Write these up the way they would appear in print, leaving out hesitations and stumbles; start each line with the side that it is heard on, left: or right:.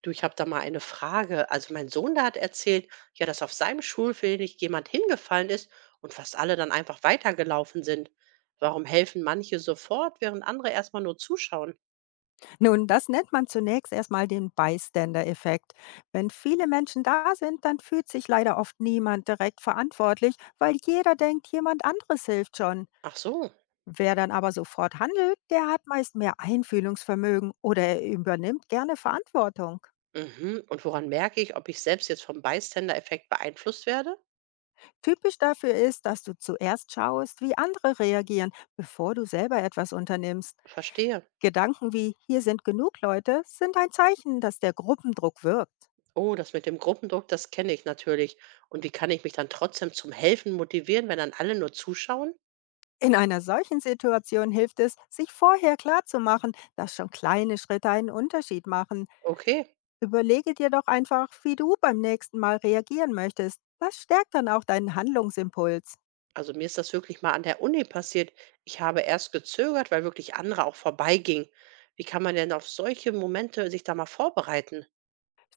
right: Du, ich habe da mal eine Frage. Also mein Sohn, der hat erzählt, ja, dass auf seinem Schulweg jemand hingefallen ist und fast alle dann einfach weitergelaufen sind. Warum helfen manche sofort, während andere erstmal nur zuschauen?
left: Nun, das nennt man zunächst erstmal den Bystander-Effekt. Wenn viele Menschen da sind, dann fühlt sich leider oft niemand direkt verantwortlich, weil jeder denkt, jemand anderes hilft schon.
right: Ach so.
left: Wer dann aber sofort handelt, der hat meist mehr Einfühlungsvermögen oder er übernimmt gerne Verantwortung.
right: Mhm. Und woran merke ich, ob ich selbst jetzt vom Bystander-Effekt beeinflusst werde?
left: Typisch dafür ist, dass du zuerst schaust, wie andere reagieren, bevor du selber etwas unternimmst.
right: Verstehe.
left: Gedanken wie hier sind genug Leute sind ein Zeichen, dass der Gruppendruck wirkt.
right: Oh, das mit dem Gruppendruck, das kenne ich natürlich. Und wie kann ich mich dann trotzdem zum Helfen motivieren, wenn dann alle nur zuschauen?
left: In einer solchen Situation hilft es, sich vorher klarzumachen, dass schon kleine Schritte einen Unterschied machen.
right: Okay.
left: Überlege dir doch einfach, wie du beim nächsten Mal reagieren möchtest. Das stärkt dann auch deinen Handlungsimpuls.
right: Also mir ist das wirklich mal an der Uni passiert. Ich habe erst gezögert, weil wirklich andere auch vorbeigingen. Wie kann man denn auf solche Momente sich da mal vorbereiten?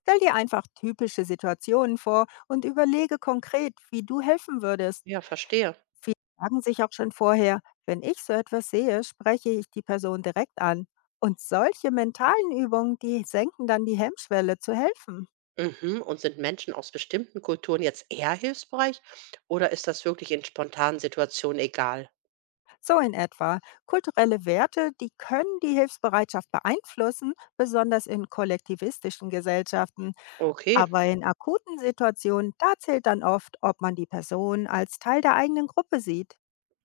left: Stell dir einfach typische Situationen vor und überlege konkret, wie du helfen würdest.
right: Ja, verstehe.
left: Viele sagen sich auch schon vorher, wenn ich so etwas sehe, spreche ich die Person direkt an. Und solche mentalen Übungen, die senken dann die Hemmschwelle zu helfen.
right: Mhm. Und sind Menschen aus bestimmten Kulturen jetzt eher hilfsbereit oder ist das wirklich in spontanen Situationen egal?
left: So in etwa. Kulturelle Werte, die können die Hilfsbereitschaft beeinflussen, besonders in kollektivistischen Gesellschaften.
right: Okay,
left: Aber in akuten Situationen, da zählt dann oft, ob man die Person als Teil der eigenen Gruppe sieht.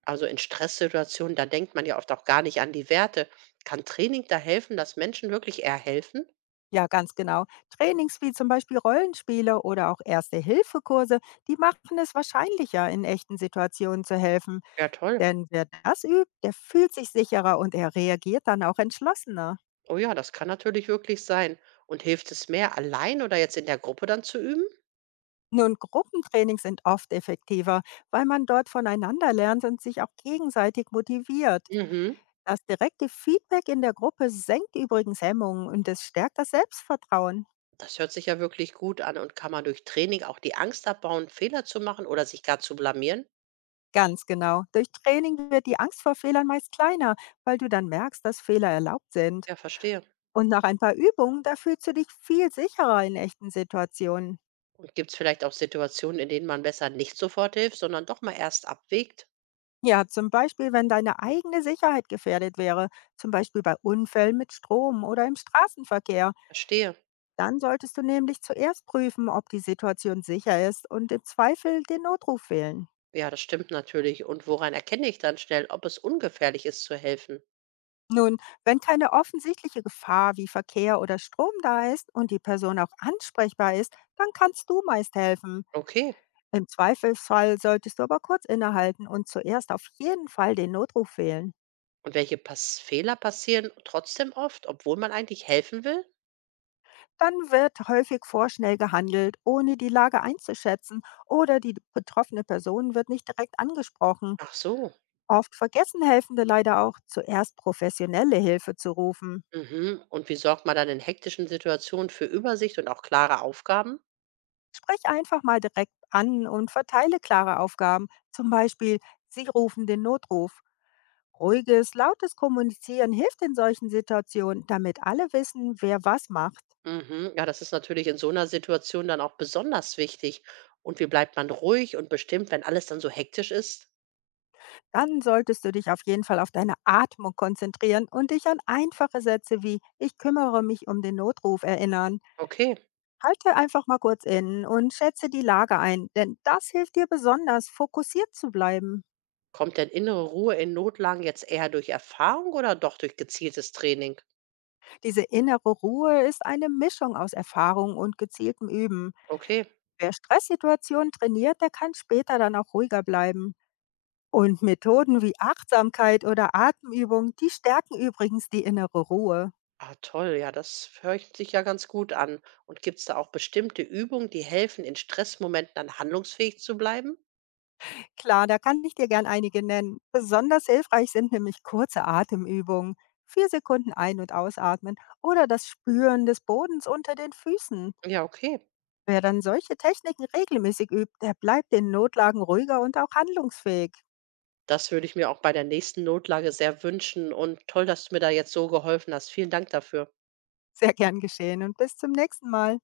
right: also in Stresssituationen, da denkt man ja oft auch gar nicht an die Werte. Kann Training da helfen, dass Menschen wirklich eher helfen?
left: Ja, ganz genau. Trainings wie zum Beispiel Rollenspiele oder auch Erste-Hilfe-Kurse, die machen es wahrscheinlicher, in echten Situationen zu helfen.
right: Ja, toll.
left: Denn wer das übt, der fühlt sich sicherer und er reagiert dann auch entschlossener.
right: Oh ja, das kann natürlich wirklich sein. Und hilft es mehr, allein oder jetzt in der Gruppe dann zu üben?
left: Nun, Gruppentraining sind oft effektiver, weil man dort voneinander lernt und sich auch gegenseitig motiviert.
right: Mhm.
left: Das direkte Feedback in der Gruppe senkt übrigens Hemmungen und es stärkt das Selbstvertrauen.
right: Das hört sich ja wirklich gut an, und kann man durch Training auch die Angst abbauen, Fehler zu machen oder sich gar zu blamieren?
left: Ganz genau. Durch Training wird die Angst vor Fehlern meist kleiner, weil du dann merkst, dass Fehler erlaubt sind.
right: Ja, verstehe.
left: Und nach ein paar Übungen, da fühlst du dich viel sicherer in echten Situationen.
right: Und gibt es vielleicht auch Situationen, in denen man besser nicht sofort hilft, sondern doch mal erst abwägt?
left: Ja, zum Beispiel, wenn deine eigene Sicherheit gefährdet wäre, zum Beispiel bei Unfällen mit Strom oder im Straßenverkehr.
right: Verstehe.
left: Dann solltest du nämlich zuerst prüfen, ob die Situation sicher ist und im Zweifel den Notruf wählen.
right: Ja, das stimmt natürlich. Und woran erkenne ich dann schnell, ob es ungefährlich ist zu helfen?
left: Nun, wenn keine offensichtliche Gefahr wie Verkehr oder Strom da ist und die Person auch ansprechbar ist, dann kannst du meist helfen.
right: Okay.
left: Im Zweifelsfall solltest du aber kurz innehalten und zuerst auf jeden Fall den Notruf wählen.
right: Und welche Pass Fehler passieren trotzdem oft, obwohl man eigentlich helfen will?
left: Dann wird häufig vorschnell gehandelt, ohne die Lage einzuschätzen oder die betroffene Person wird nicht direkt angesprochen.
right: Ach so.
left: Oft vergessen Helfende leider auch, zuerst professionelle Hilfe zu rufen.
right: Mhm. Und wie sorgt man dann in hektischen Situationen für Übersicht und auch klare Aufgaben?
left: Sprich einfach mal direkt an und verteile klare Aufgaben. Zum Beispiel, Sie rufen den Notruf. Ruhiges, lautes Kommunizieren hilft in solchen Situationen, damit alle wissen, wer was macht.
right: Mhm. Ja, das ist natürlich in so einer Situation dann auch besonders wichtig. Und wie bleibt man ruhig und bestimmt, wenn alles dann so hektisch ist?
left: Dann solltest du dich auf jeden Fall auf deine Atmung konzentrieren und dich an einfache Sätze wie „Ich kümmere mich um den Notruf" erinnern.
right: Okay,
left: Halte einfach mal kurz inne und schätze die Lage ein, denn das hilft dir besonders, fokussiert zu bleiben.
right: kommt denn innere Ruhe in Notlagen jetzt eher durch Erfahrung oder doch durch gezieltes Training?
left: Diese innere Ruhe ist eine Mischung aus Erfahrung und gezieltem Üben.
right: Okay,
left: Wer Stresssituationen trainiert, der kann später dann auch ruhiger bleiben. Und Methoden wie Achtsamkeit oder Atemübung, die stärken übrigens die innere Ruhe.
right: ah, toll, ja, das hört sich ja ganz gut an. Und gibt es da auch bestimmte Übungen, die helfen, in Stressmomenten dann handlungsfähig zu bleiben?
left: Klar, da kann ich dir gern einige nennen. Besonders hilfreich sind nämlich kurze Atemübungen. 4 Sekunden ein- und ausatmen oder das Spüren des Bodens unter den Füßen.
right: Ja, okay.
left: Wer dann solche Techniken regelmäßig übt, der bleibt in Notlagen ruhiger und auch handlungsfähig.
right: Das würde ich mir auch bei der nächsten Notlage sehr wünschen. Und toll, dass du mir da jetzt so geholfen hast. Vielen Dank dafür.
left: Sehr gern geschehen und bis zum nächsten Mal.